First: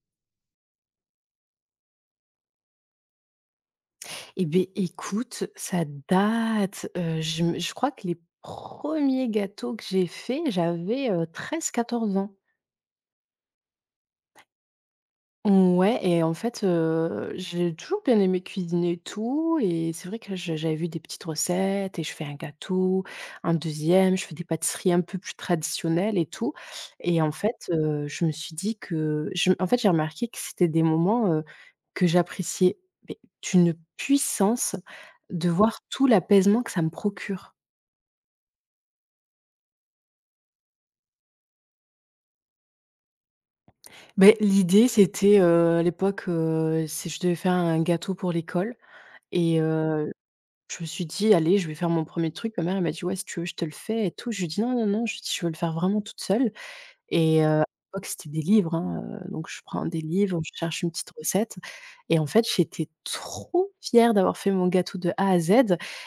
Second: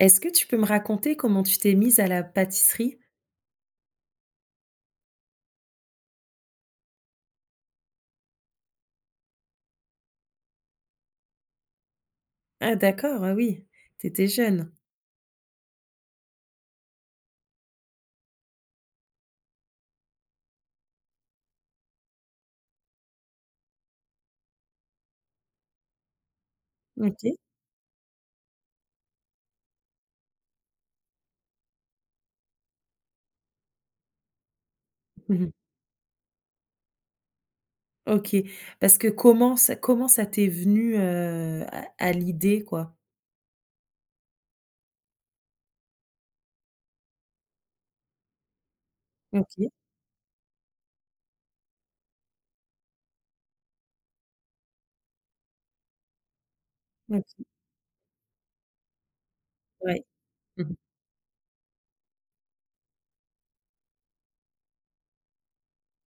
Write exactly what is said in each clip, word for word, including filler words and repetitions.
Est-ce que tu peux me raconter comment tu t'es mise à la pâtisserie? Eh beh, écoute, ça date, heu, je me je crois que les premiers gâteaux que j'ai faits, j'avais treize, quatorze ans. Ah d'accord, ah oui, tu étais jeune. Ouais, et en fait, heu, j'ai toujours bien aimé cuisiner et tout, et c'est vrai que je j'avais vu des petites recettes et je fais un gâteau, un deuxième, je fais des pâtisseries un peu plus traditionnelles et tout. Et en OK. fait, heu, je me suis dit que je en fait, j'ai remarqué que c'était des moments, heu, que j'appréciais, mais d'une puissance, de Mmh. voir tout l'apaisement que ça me procure. OK. Parce que comment ça comment ça t'est venu, heu, à à l'idée, quoi? Ben l'idée c'était, heu, à l'époque, heu, c'est je devais faire un gâteau pour l'école. Et OK, je me suis dit: «Allez, je vais faire mon premier truc». Ma mère, elle m'a dit: «Ouais, si tu veux, je te le fais et tout». Je lui ai dit: «Non, non, non», je lui ai dit: «Je veux le faire vraiment toute seule». Et OK, heu, à l'époque, c'était des livres, hein, heu, donc je prends des ouais. livres, je Mmh mh. cherche une petite recette et en fait, j'étais trop fière d'avoir fait mon gâteau de A à Z.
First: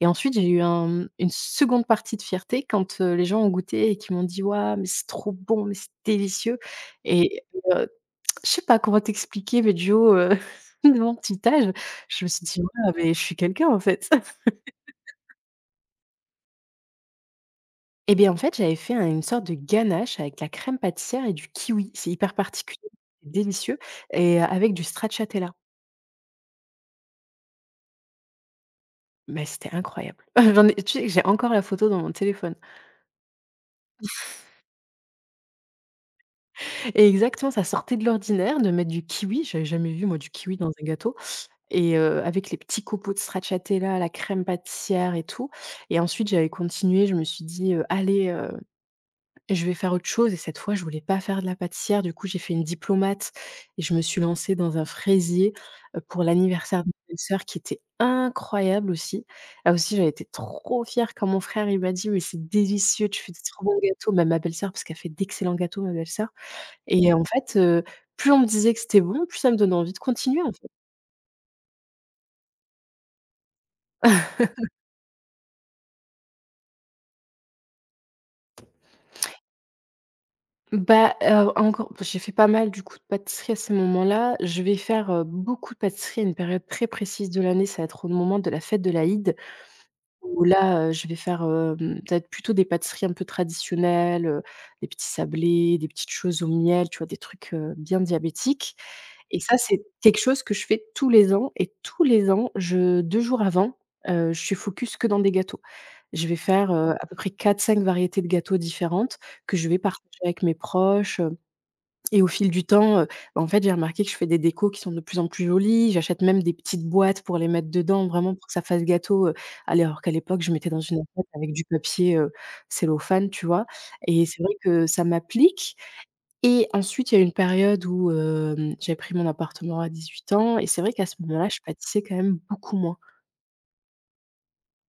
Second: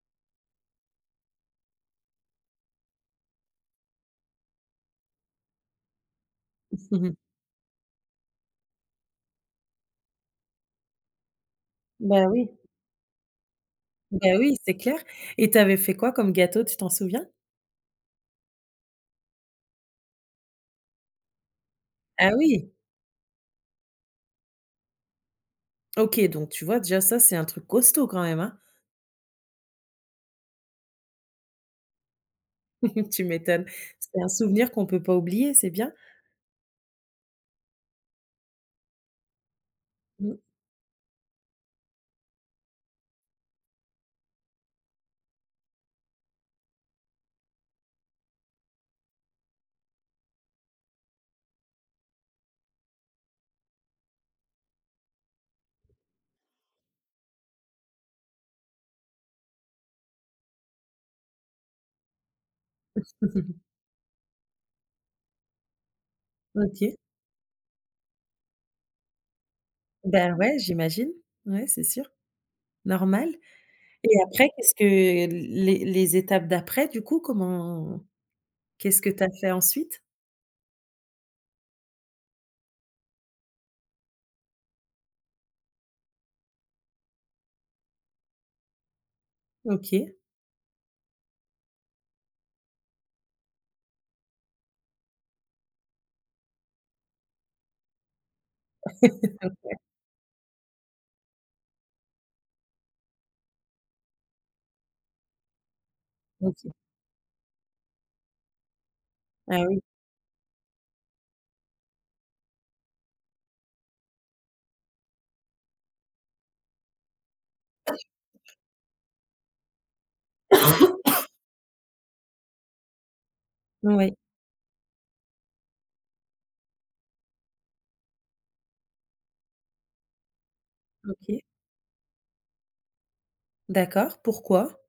Et ensuite, j'ai eu un, mmh, une seconde partie de fierté quand, heu, les gens ont goûté et qu'ils m'ont dit: «Waouh, mais c'est trop bon, mais c'est délicieux». Mmh. Et heu, je sais pas comment t'expliquer, mais du haut, heu, de mon petit âge, Bah je me suis oui, dit: «Waouh, mais je suis quelqu'un, en fait». bah oui, c'est clair, et t'avais fait quoi comme gâteau, tu t'en souviens? Eh bien, en fait, j'avais fait un une sorte de ganache avec la crème pâtissière et du kiwi. C'est Ah hyper oui! particulier, c'est délicieux, et heu, avec du stracciatella. OK, donc tu vois, déjà ça, c'est un truc costaud quand même, hein? Mais c'était incroyable. J'en ai tu sais que j'ai encore la photo dans mon téléphone. Tu m'étonnes. C'est un souvenir qu'on peut pas oublier, c'est bien. Et exactement, ça sortait de l'ordinaire de mettre du kiwi. J'avais jamais vu moi du Mmh. kiwi dans un gâteau. Et heu, avec les petits copeaux de stracciatella, la crème pâtissière et tout. Et ensuite j'avais continué, je me suis dit, heu: «Allez, je vais faire autre chose, et cette fois, je voulais pas faire de la pâtissière. Du coup, j'ai fait une diplomate et je me suis lancée dans un fraisier, heu, pour l'anniversaire de ma belle-sœur, qui était incroyable aussi. Là aussi, j'avais été trop fière quand mon frère, il m'a dit: «Mais c'est délicieux, tu fais des trop bons gâteaux». Même ma belle-sœur, parce qu'elle fait d'excellents gâteaux, ma belle-sœur. OK. Et en fait, heu, plus on me disait que c'était bon, plus ça me donnait envie de Ben continuer, en ouais, fait. j'imagine. Ouais, c'est sûr, normal. Et après, qu'est-ce que les les étapes d'après, du coup, comment qu'est-ce que tu as fait ensuite? Bah, heu, encore, j'ai fait pas mal, du coup, de pâtisserie à ces moments-là. Je vais faire, heu, beaucoup de pâtisserie à une période très précise de l'année. Ça va être au moment de la fête de l'Aïd, OK. où là, heu, je vais faire, hem, ça va être plutôt des pâtisseries un peu traditionnelles, heu, des petits sablés, des petites choses au miel, tu vois? Des trucs, heu, bien diabétiques. Et ça, D'accord. c'est quelque chose que je fais tous les ans, et tous les ans, je deux jours avant, heu, je suis focus que dans des gâteaux. Je vais OK. faire, heu, à peu près quatre-cinq variétés de gâteaux différentes, que Ah je oui. vais partager avec mes proches. Et au fil du temps, heu, bah, en fait, j'ai remarqué que je fais des décos qui sont de plus en plus jolies. J'achète même des petites boîtes pour les mettre dedans, vraiment pour que ça fasse gâteau, heu, alors qu'à l'époque, je mettais dans une assiette avec du papier, heu, cellophane, tu vois? Oui. Et c'est vrai que ça m'applique. Et ensuite, il y a eu une période où, hem, j'avais pris mon appartement à dix-huit ans, et c'est vrai qu'à ce OK. moment-là, je pâtissais quand même beaucoup moins. D'accord. Pourquoi?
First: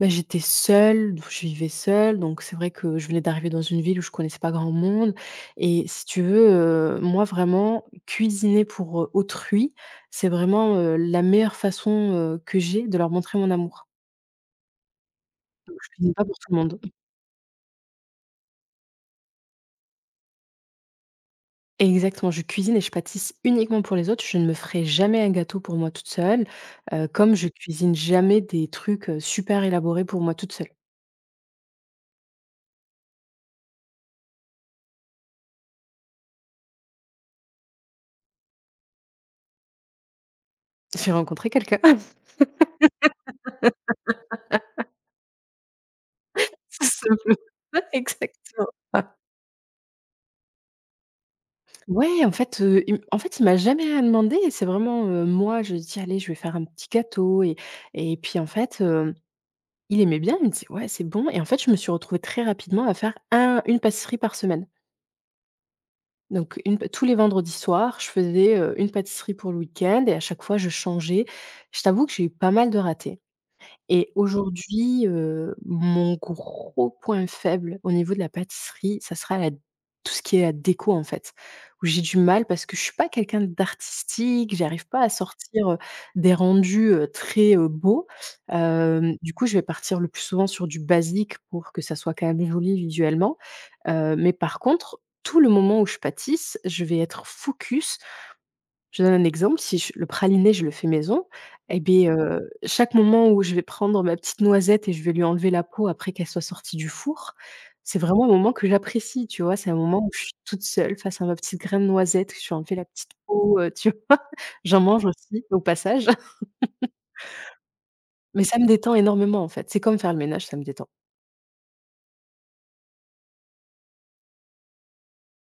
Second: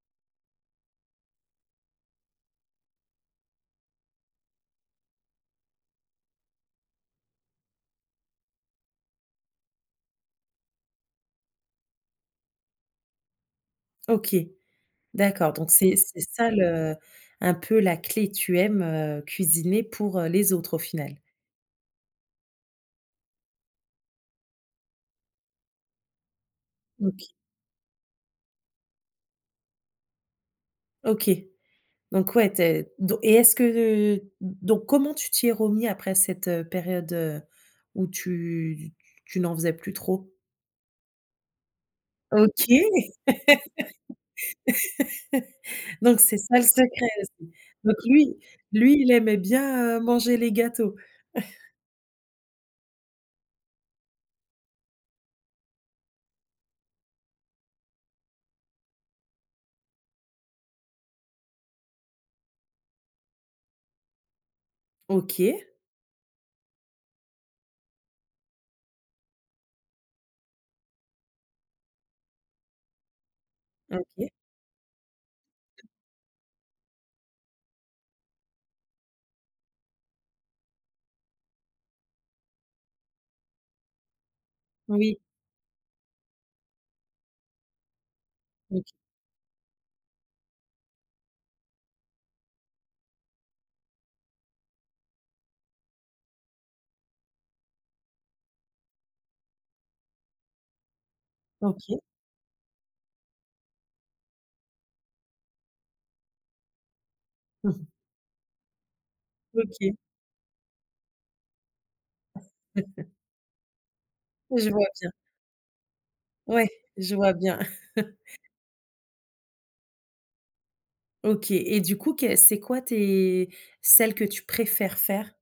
Bah, j'étais seule, donc je vivais seule, donc c'est vrai que je venais d'arriver dans une ville où je connaissais pas grand monde. Et si tu veux, heu, moi vraiment cuisiner pour, heu, autrui, c'est vraiment, heu, la meilleure façon, heu, que j'ai de leur montrer mon amour. OK. D'accord. Donc Donc je c'est cuisine c'est pas pour ça tout le monde. le un peu la clé. Tu aimes, heu, cuisiner pour, heu, les autres au final? Exactement, je cuisine et je pâtisse uniquement pour les autres. Je ne me ferai jamais un gâteau pour moi toute seule, heu, OK. comme je cuisine jamais des trucs, heu, super élaborés pour moi toute seule. OK. Donc ouais, tu es et est-ce que donc comment tu t'y es remis après cette, heu, période, heu, où tu tu n'en faisais plus trop? J'ai rencontré quelqu'un, OK. Donc c'est ça le tout secret simplement. aussi. Donc lui Exactement. lui, il aimait bien, heu, manger les gâteaux. Ouais, en fait, heu, il en fait, il m'a jamais rien demandé, et c'est vraiment, heu, moi, je dis: «Allez, je vais faire un petit gâteau». et et puis, en fait, hem, il aimait bien, il me disait: «Ouais, c'est bon». Et en fait, je me suis retrouvée très rapidement à faire un une pâtisserie par semaine. OK, Donc une p tous les vendredis soirs, je faisais, heu, une pâtisserie pour le week-end, et à chaque fois, je changeais. Je t'avoue que j'ai eu pas mal de ratés. Et OK. aujourd'hui, heu, mon gros point faible au niveau de la pâtisserie, ça sera la tout ce qui est la déco, en fait, où j'ai du mal parce que je suis pas quelqu'un d'artistique, j'arrive pas à Oui, sortir, heu, des rendus, heu, très, heu, beaux. OK, Hem, du coup, je vais partir le plus souvent sur du basique pour que ça soit quand même joli visuellement. Heu, mais par contre, tout le moment où je pâtisse, je vais être focus. Je donne un exemple, si je le praliné, je le fais maison, et OK. bien heu, chaque moment où je vais prendre ma petite noisette et je vais lui enlever la peau après qu'elle soit sortie du four, Mmh mh. c'est vraiment un moment que j'apprécie, tu vois? C'est un OK. moment où je suis toute seule face à ma petite graine de noisette, que je lui ai enlevé la petite peau, heu, tu vois? Je J'en vois mange bien. aussi au passage, Ouais, je vois bien. mais ça me détend énormément, en fait. C'est comme faire le ménage, ça me détend. OK et du coup, que c'est quoi tes celles que tu préfères faire?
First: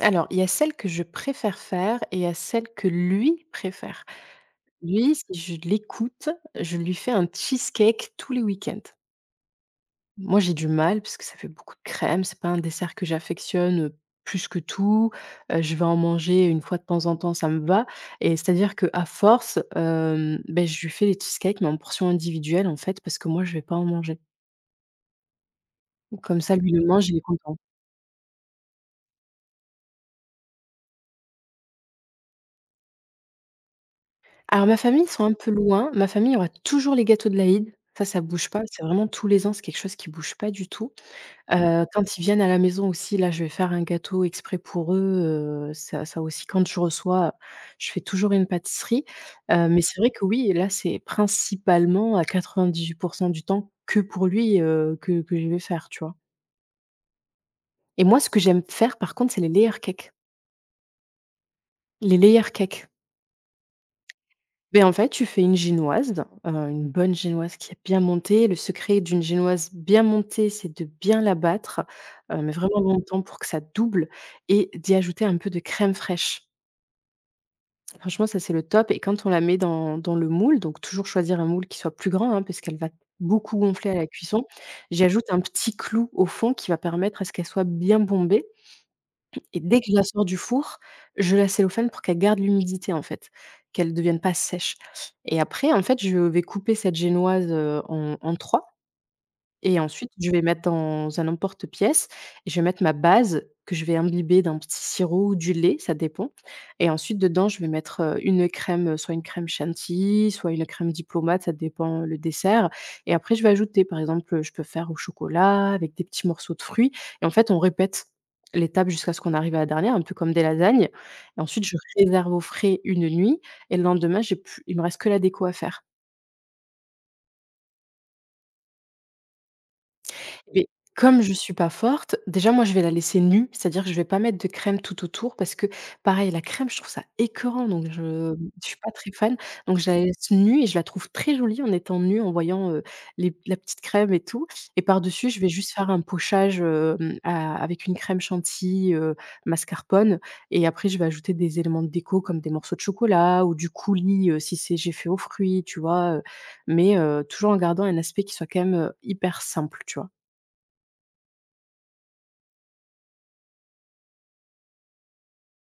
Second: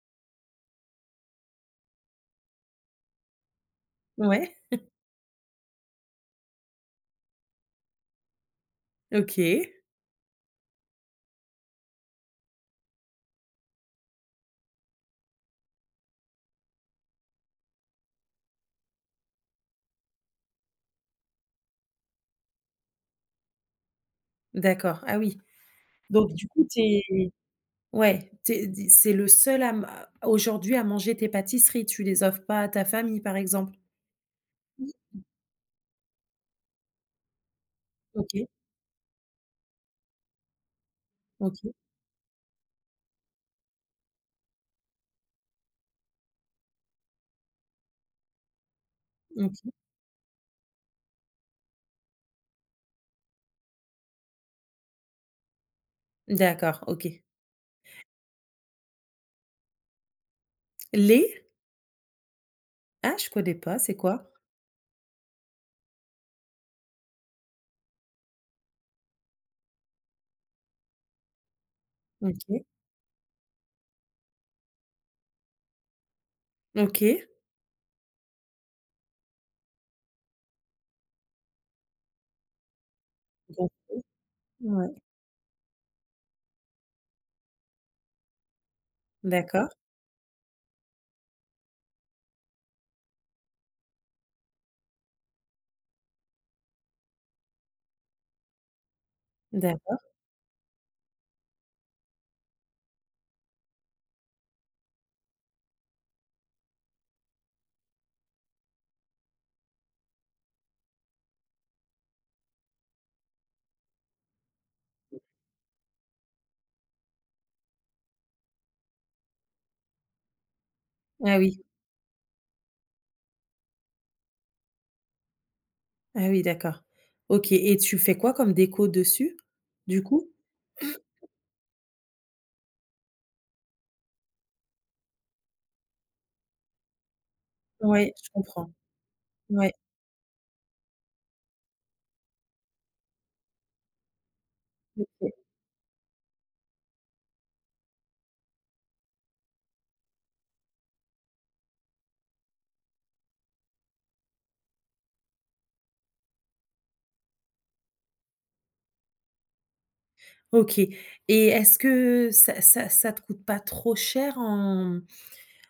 Alors, il y a celle que je préfère faire, et il y a celle que lui préfère. Ouais, Lui, si je l'écoute, je lui fais un cheesecake tous les week-ends. OK, Moi, j'ai du mal parce que ça fait beaucoup de crème. C'est pas un dessert que j'affectionne, plus que tout. Heu, je vais en manger une fois de temps en temps, ça me va. Et c'est-à-dire que à force, hem, beh, je lui fais les cheesecakes, mais en portions individuelles, en fait, parce que moi, je vais pas en manger. d'accord. Ah oui, donc Comme du ça, coup, lui, tu le es mange, il est content. ouais, tu es d c'est le seul à m à aujourd'hui à manger tes pâtisseries, tu les offres pas à ta famille, par exemple? Alors ma Mmh, famille, ils sont un peu loin. Ma famille, il y aura toujours les gâteaux de l'Aïd. Ça, ça OK, bouge pas. C'est vraiment tous les ans, c'est quelque chose qui bouge pas du tout. OK, Heu, quand ils viennent à la maison aussi, là, je vais faire un gâteau exprès pour eux, heu, ça ça aussi quand je reçois, je fais toujours une pâtisserie, heu, OK. mais c'est vrai que oui, là, c'est principalement à quatre-vingt-dix-huit pour cent du temps que pour lui, heu, que que je vais faire, tu vois? D'accord, OK. Et moi, ce que j'aime faire par contre, c'est les layer cakes. Les? Les layer cakes. Ah, je connais pas, c'est quoi? Ben en fait, tu fais une génoise, heu, une bonne génoise qui est bien montée. Le secret d'une génoise bien montée, c'est de bien la battre, heu, mais OK, vraiment longtemps pour que ça double, et d'y ajouter un peu de crème fraîche. OK. Franchement, ça, c'est le top. Et quand on la met dans dans le moule, donc toujours choisir un moule qui soit plus grand, hein, parce qu'elle va beaucoup Bon, gonfler à la cuisson. ouais, J'ajoute un petit clou au fond qui va permettre à ce qu'elle soit bien bombée, et d'accord, dès que je la sors du four, je la cellophane pour qu'elle garde l'humidité, en fait, qu'elle devienne pas sèche. Et après, en fait, je vais couper cette génoise, heu, en en trois, et d'accord. ensuite, je vais mettre dans un emporte-pièce et je vais mettre ma base, que je vais imbiber d'un petit sirop ou du lait, ça dépend. Et ensuite, dedans, je vais mettre, heu, une crème, heu, soit une crème chantilly, soit une crème diplomate, ça dépend euh, le dessert. Et après, je vais ajouter, par exemple, heu, je peux faire au chocolat avec des petits morceaux de fruits, et en fait, on répète l'étape jusqu'à ce qu'on arrive à la dernière, un peu comme des lasagnes. Ah Et oui, ensuite, je réserve au frais une nuit, et le lendemain, j'ai plus il me reste que la déco à faire. ah oui, d'accord. OK et tu fais quoi comme déco dessus, du coup? Mais comme je suis pas forte, déjà moi je vais la laisser nue, c'est-à-dire que je vais pas mettre de crème tout autour parce que, pareil, la crème je trouve ça écœurant, donc Ouais, je je je comprends. suis pas très fan. Ouais, Donc je la laisse nue et je la trouve très jolie en étant nue, en voyant, heu, les la petite crème et tout et par-dessus OK. je vais juste faire un pochage, hem, a avec une crème chantilly, heu, mascarpone et après je vais ajouter des éléments de déco comme des morceaux de chocolat ou du coulis, heu, si c'est j'ai fait aux fruits, tu vois? Heu, mais heu, toujours en gardant un aspect qui soit quand même, heu, hyper simple, tu vois? OK et est-ce que ça ça ça te coûte pas trop cher en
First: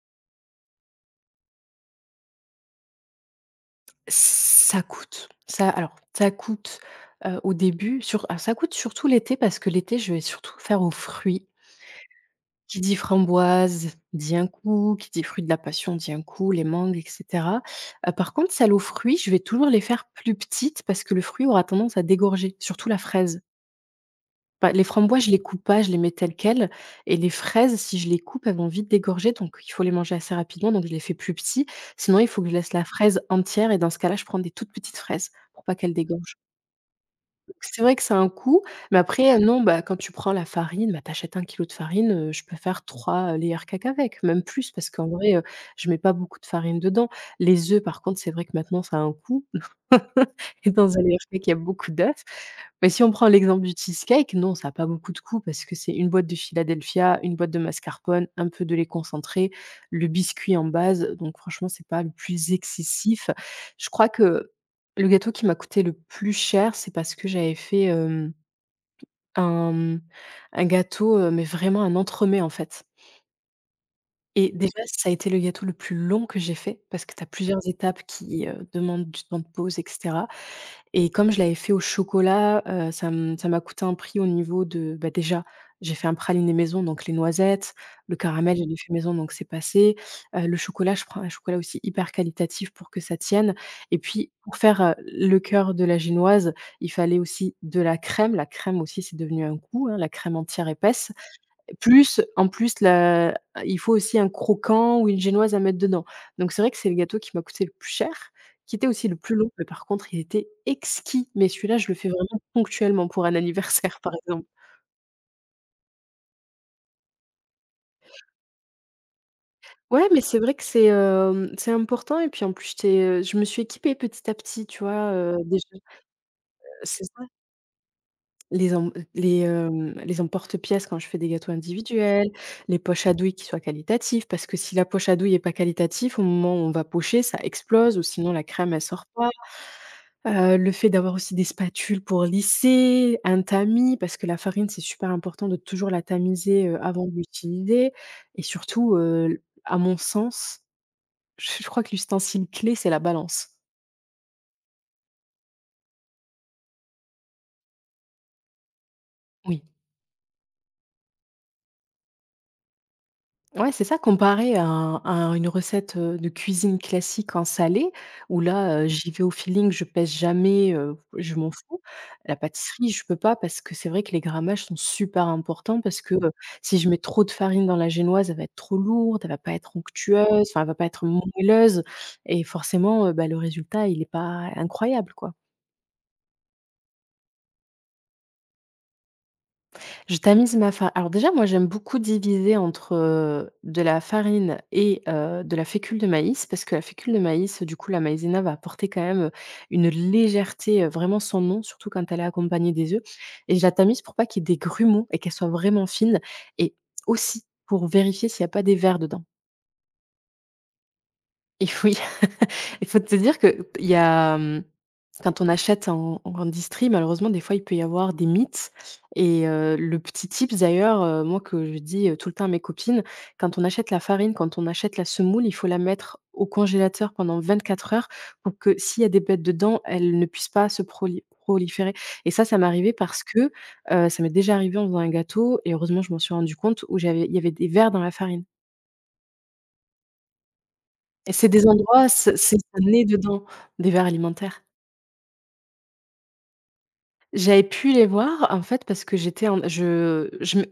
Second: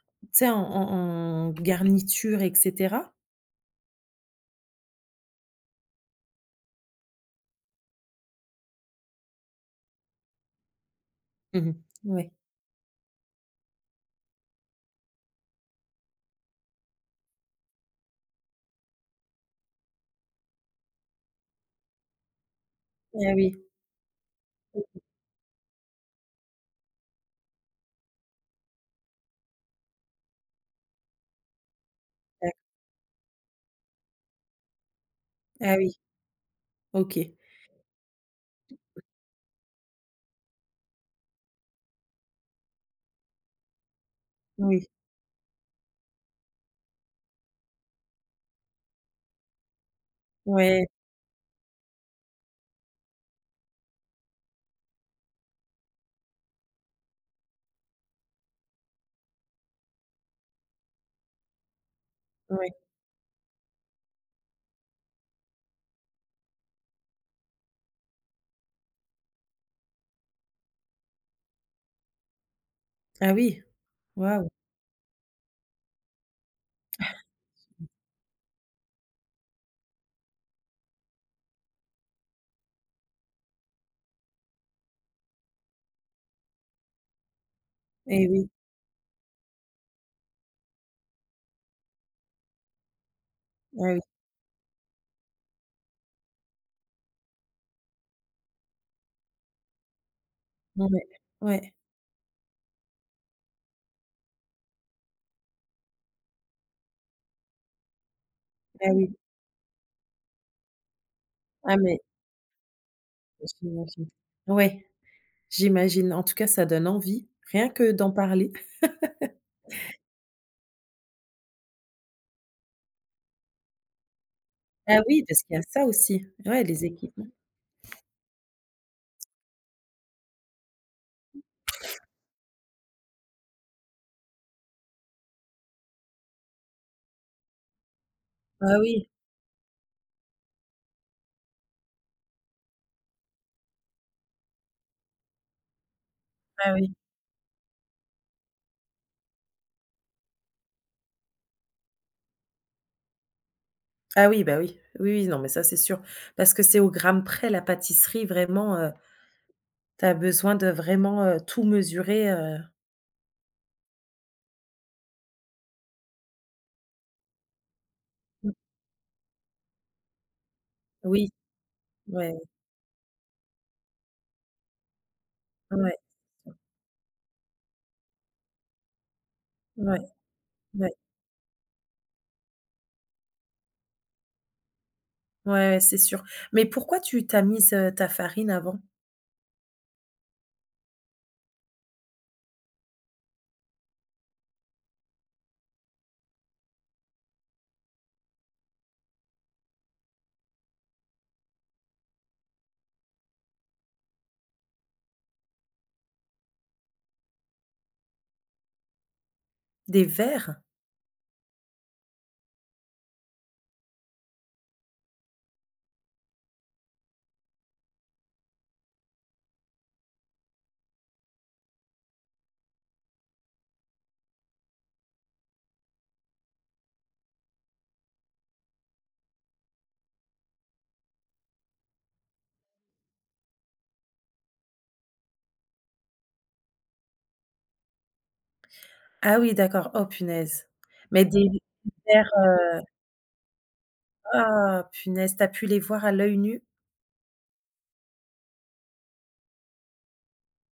tu sais, en en en garniture et cetera? Ça coûte. Ça alors, ça coûte, heu, au début sur alors ça coûte surtout l'été parce que l'été, je vais surtout faire aux fruits. Mmh. Ouais. Qui dit framboise dit un coup, qui dit fruit de la passion dit un coup, les mangues et cetera. Heu, par contre, celles aux fruits, je vais toujours les faire plus petites parce que le fruit aura tendance à dégorger, surtout la Ah fraise. oui, Bah, les framboises, je les coupe pas, je les mets telles quelles et les fraises, si je les coupe, elles vont vite dégorger, donc il faut les manger assez rapidement, donc je les fais plus petits. Sinon, il faut que d'ac je laisse la fraise entière et dans ce cas-là, je prends des toutes petites fraises pour pas ah qu'elles oui, dégorgent. OK. Donc c'est vrai que ça a un coût, mais après, heu, non, bah, quand tu prends la farine, bah, tu achètes un de farine, heu, je peux faire trois layer cakes avec, même plus Oui, parce qu'en vrai, heu, je mets pas beaucoup de farine dedans. Les œufs, par contre, c'est vrai que maintenant ça a un coût et ouais, dans un layer cake, il y a beaucoup d'œufs mais si on prend l'exemple du cheesecake, non, ça a pas beaucoup de coûts parce que c'est une boîte de Philadelphia, une boîte de mascarpone, un peu de lait concentré, le biscuit en base, donc franchement, c'est pas le plus ouais. excessif. Je crois que le gâteau qui m'a coûté le plus cher, c'est parce que j'avais fait, hem, un, mmh, un gâteau, heu, mais vraiment un entremets, en fait Ah oui, waouh, et déjà, ça a été le gâteau le plus long que j'ai fait parce que tu as plusieurs étapes qui, heu, demandent du temps de pause et cetera. Et comme je l'avais fait au chocolat, heu, ça m ça m'a coûté un prix au niveau de bah, déjà, j'ai fait un praliné maison, donc les noisettes, le et oui, caramel, je l'ai fait maison, donc c'est passé. Heu, le chocolat, je prends un chocolat aussi hyper qualitatif pour que ça tienne. ah Et oui, puis pour faire, heu, le cœur de la génoise, il fallait aussi de la crème. La crème aussi, c'est devenu un coup, la crème entière ouais, épaisse. ouais, Plus, en plus, la il faut aussi un croquant ou une génoise à mettre dedans. Donc c'est vrai que c'est le gâteau qui m'a coûté le plus cher, qui était ah aussi oui. le plus long, mais par contre, il était exquis. Mais Ah celui-là, je le mais fais vraiment ponctuellement pour un anniversaire, j'imagine. par exemple. Ouais, j'imagine. En tout cas, ça donne envie, rien que d'en parler. Ouais, mais c'est vrai que c'est, hem, c'est important et puis en plus, j'étais, heu, je me suis équipée petit à petit, tu Ah vois? oui, Heu, parce qu'il y a déjà ça aussi. Ouais, les c'est ça. équipements. Les em les, hem, les emporte-pièces quand je fais des gâteaux individuels, les poches à douille qui soient qualitatives, parce que si la poche à douille est pas qualitative, au moment où on va pocher, ça explose ou sinon la crème, Ah elle sort oui, pas. Heu, le fait d'avoir aussi des spatules pour lisser, un tamis parce que la farine, c'est super important de toujours la tamiser, ah heu, oui. avant de l'utiliser et surtout, heu, à mon sens, je je crois que l'ustensile clé, c'est la balance. Ah oui, bah oui. Oui, oui, non, mais ça, c'est sûr. Parce que c'est au gramme près, la pâtisserie, vraiment, heu, Oui. tu as besoin de vraiment, heu, tout mesurer, heu. Ouais, c'est ça, comparé à un à une recette, heu, de cuisine classique en salé, où Mmh. là, heu, j'y vais au feeling, je pèse jamais, heu, Oui, je m'en fous. ouais, La pâtisserie, je peux pas parce que c'est vrai que les grammages sont super importants ouais, parce que, heu, si je mets trop de farine dans la génoise, elle va être trop lourde, elle va pas être ouais, onctueuse, enfin, elle va pas ouais, être moelleuse et forcément, heu, bah, le résultat, il est pas incroyable, quoi. ouais, ouais, c'est sûr. Mais pourquoi tu tu mise, heu, ta farine avant? Je tamise ma farine. Alors déjà, moi, j'aime beaucoup diviser entre, heu, de la farine et heu, de la fécule de maïs parce que la fécule de maïs, du coup, la maïzena va apporter quand même, une légèreté, heu, vraiment sans nom, surtout quand elle est accompagnée des œufs et je la tamise pour pas qu'il y ait des grumeaux et qu'elle soit vraiment fine et aussi pour vérifier s'il n'y a pas des vers dedans. Des verres? Et oui, il faut te dire que il y a, mmh, quand on achète en en grande malheureusement, des fois, il peut y avoir des mythes et heu, le petit tips d'ailleurs, heu, moi que je dis, heu, tout le temps à mes copines, quand on achète la farine, quand on achète la semoule, il faut la mettre au congélateur pendant vingt quatre heures pour que s'il y a des bêtes dedans, elles ne puissent pas se proli proliférer et ça, ça m'est arrivé parce que, heu, ça m'est déjà arrivé en faisant un gâteau et heureusement, je m'en suis rendu compte où j'avais il y avait des vers dans la farine. Ah oui, d'accord. Oh punaise. Mais Et des c'est des endroits, verres. c'est c'est ça naît dedans, des vers alimentaires. Ah punaise, tu as pu les voir à l'œil nu? J'avais pu les voir, en fait, parce que j'étais en je je mets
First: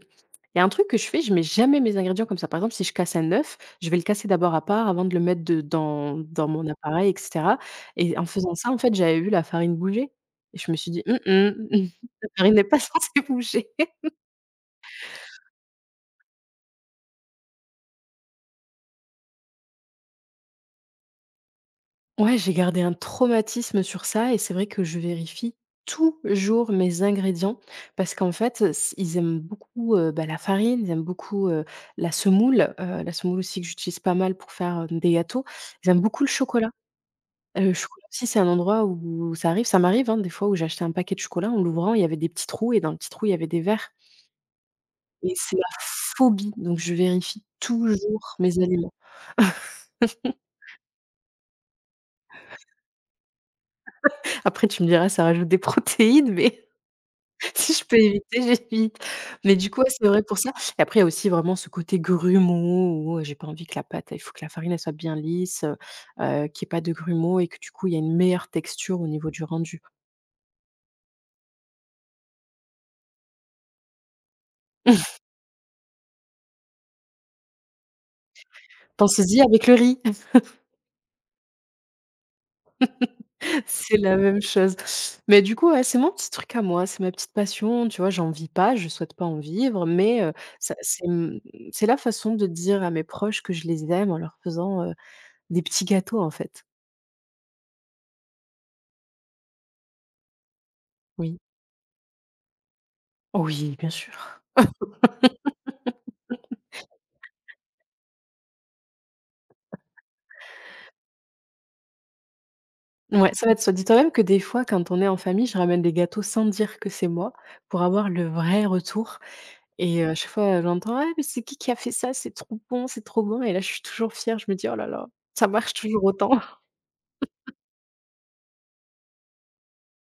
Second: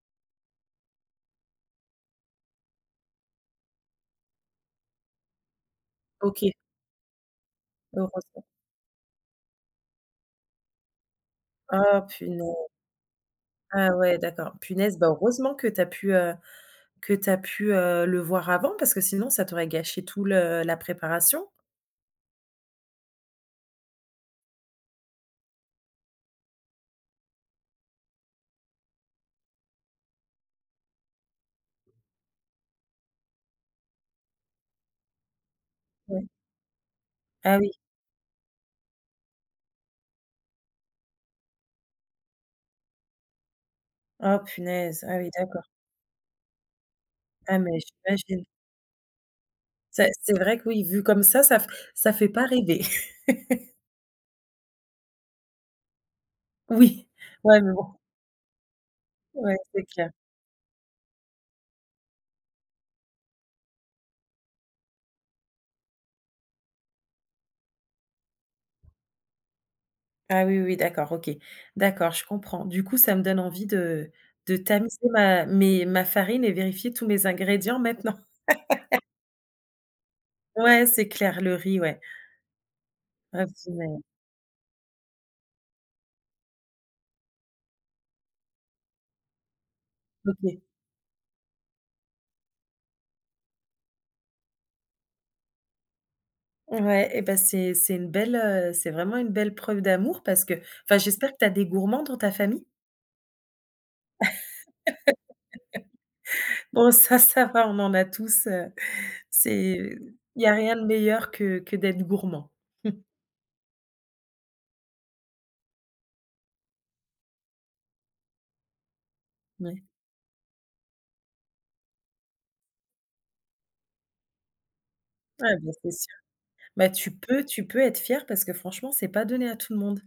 il y a un truc que je fais, je mets jamais mes ingrédients comme ça. Par exemple, si je casse un œuf, je vais le casser d'abord à part avant de le mettre de dans dans OK, mon appareil et cetera et en heureusement. faisant ça, en fait, j'avais vu la farine bouger et je me suis dit: «Mmh mh, Ah la farine n'est punaise, pas censée bouger». ah ouais, d'accord. Punaise, bah, heureusement que tu as pu, heu, que tu as pu, heu, le voir avant parce que sinon ça t'aurait gâché tout le la préparation. Ouais, j'ai gardé un traumatisme sur ça et c'est vrai que je vérifie toujours mes ingrédients parce qu'en fait, s- ils aiment beaucoup euh, bah, la farine, ils aiment beaucoup euh, la semoule, euh, la semoule aussi que j'utilise pas mal pour faire euh, des gâteaux. Ils aiment beaucoup Ouais. le chocolat. Ah Euh, oui. Le chocolat aussi, c'est un endroit où ça arrive, ça m'arrive hein, des fois où j'ai acheté un paquet de chocolat, en l'ouvrant, il y avait des petits trous et dans le petit trou, il y avait des verres. Ah punaise. Ah oui, Et c'est d'accord. ma phobie, donc je vérifie Ah mais toujours j'imagine. mes aliments. Ça c'est vrai que oui, vu comme ça, ça f ça fait pas rêver. Après, tu me diras, ça rajoute des protéines, mais Oui. Ouais, mais si je bon. peux éviter, j'évite. Ouais, Mais du coup, c'est ouais, c'est clair. vrai pour ça. Et après, il y a aussi vraiment ce côté grumeau, où, heu, j'ai pas envie que la pâte, il faut que la farine, elle soit bien lisse, heu heu, qu'il y ait pas de grumeaux et que du coup, il y a une meilleure texture au niveau du rendu. Ah oui, oui, d'accord, OK. D'accord, je comprends. Du coup, ça me donne envie de de tamiser ma mes ma farine et vérifier tous mes ingrédients maintenant. Pensez-y avec le riz, Ouais, c'est clair, le riz, ouais. Ouais, vous avez c'est la même chose. Mais du coup, ouais, c'est mon petit truc à moi, c'est ma petite passion, tu vois? J'en vis pas, je souhaite pas en vivre, mais heu, OK. ça c'est, mmh, c'est la façon de dire à mes proches que je les aime en leur faisant, heu, des petits gâteaux, en fait. Ouais et bah, c'est c'est une belle, heu, c'est vraiment une belle preuve d'amour parce que enfin, j'espère que Oui. tu as des gourmands dans ta famille? Oui, bien sûr. Bon ça, ça va, on en a tous, heu, c'est il y a rien de meilleur que que d'être gourmand. Ouais, ça va être soit dis toi-même que des fois, quand on est en famille, je ramène des gâteaux sans dire que c'est moi, pour avoir le vrai retour Ouais. et heu, à chaque fois, j'entends: «Ah mais c'est qui qui a fait ça? C'est trop bon, c'est trop bon» et là, je suis toujours fière, je me dis: «Oh là là, ça Ouais, bah, marche c'est toujours sûr. autant». Bah, tu peux tu peux être fier parce que franchement, c'est pas donné à tout le monde.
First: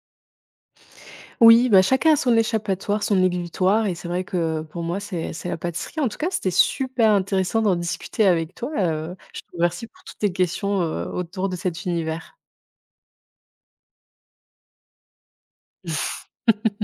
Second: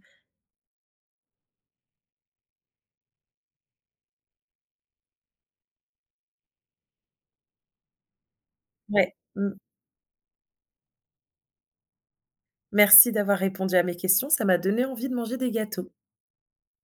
Oui, bah, chacun a son échappatoire, son exutoire et c'est vrai que pour moi, c'est c'est la pâtisserie. En tout cas, c'était super intéressant d'en discuter avec toi, Ouais, heu, je te mmh. remercie pour toutes tes questions, heu, autour de cet univers. Merci d'avoir répondu à mes questions, ça m'a donné envie de manger des gâteaux.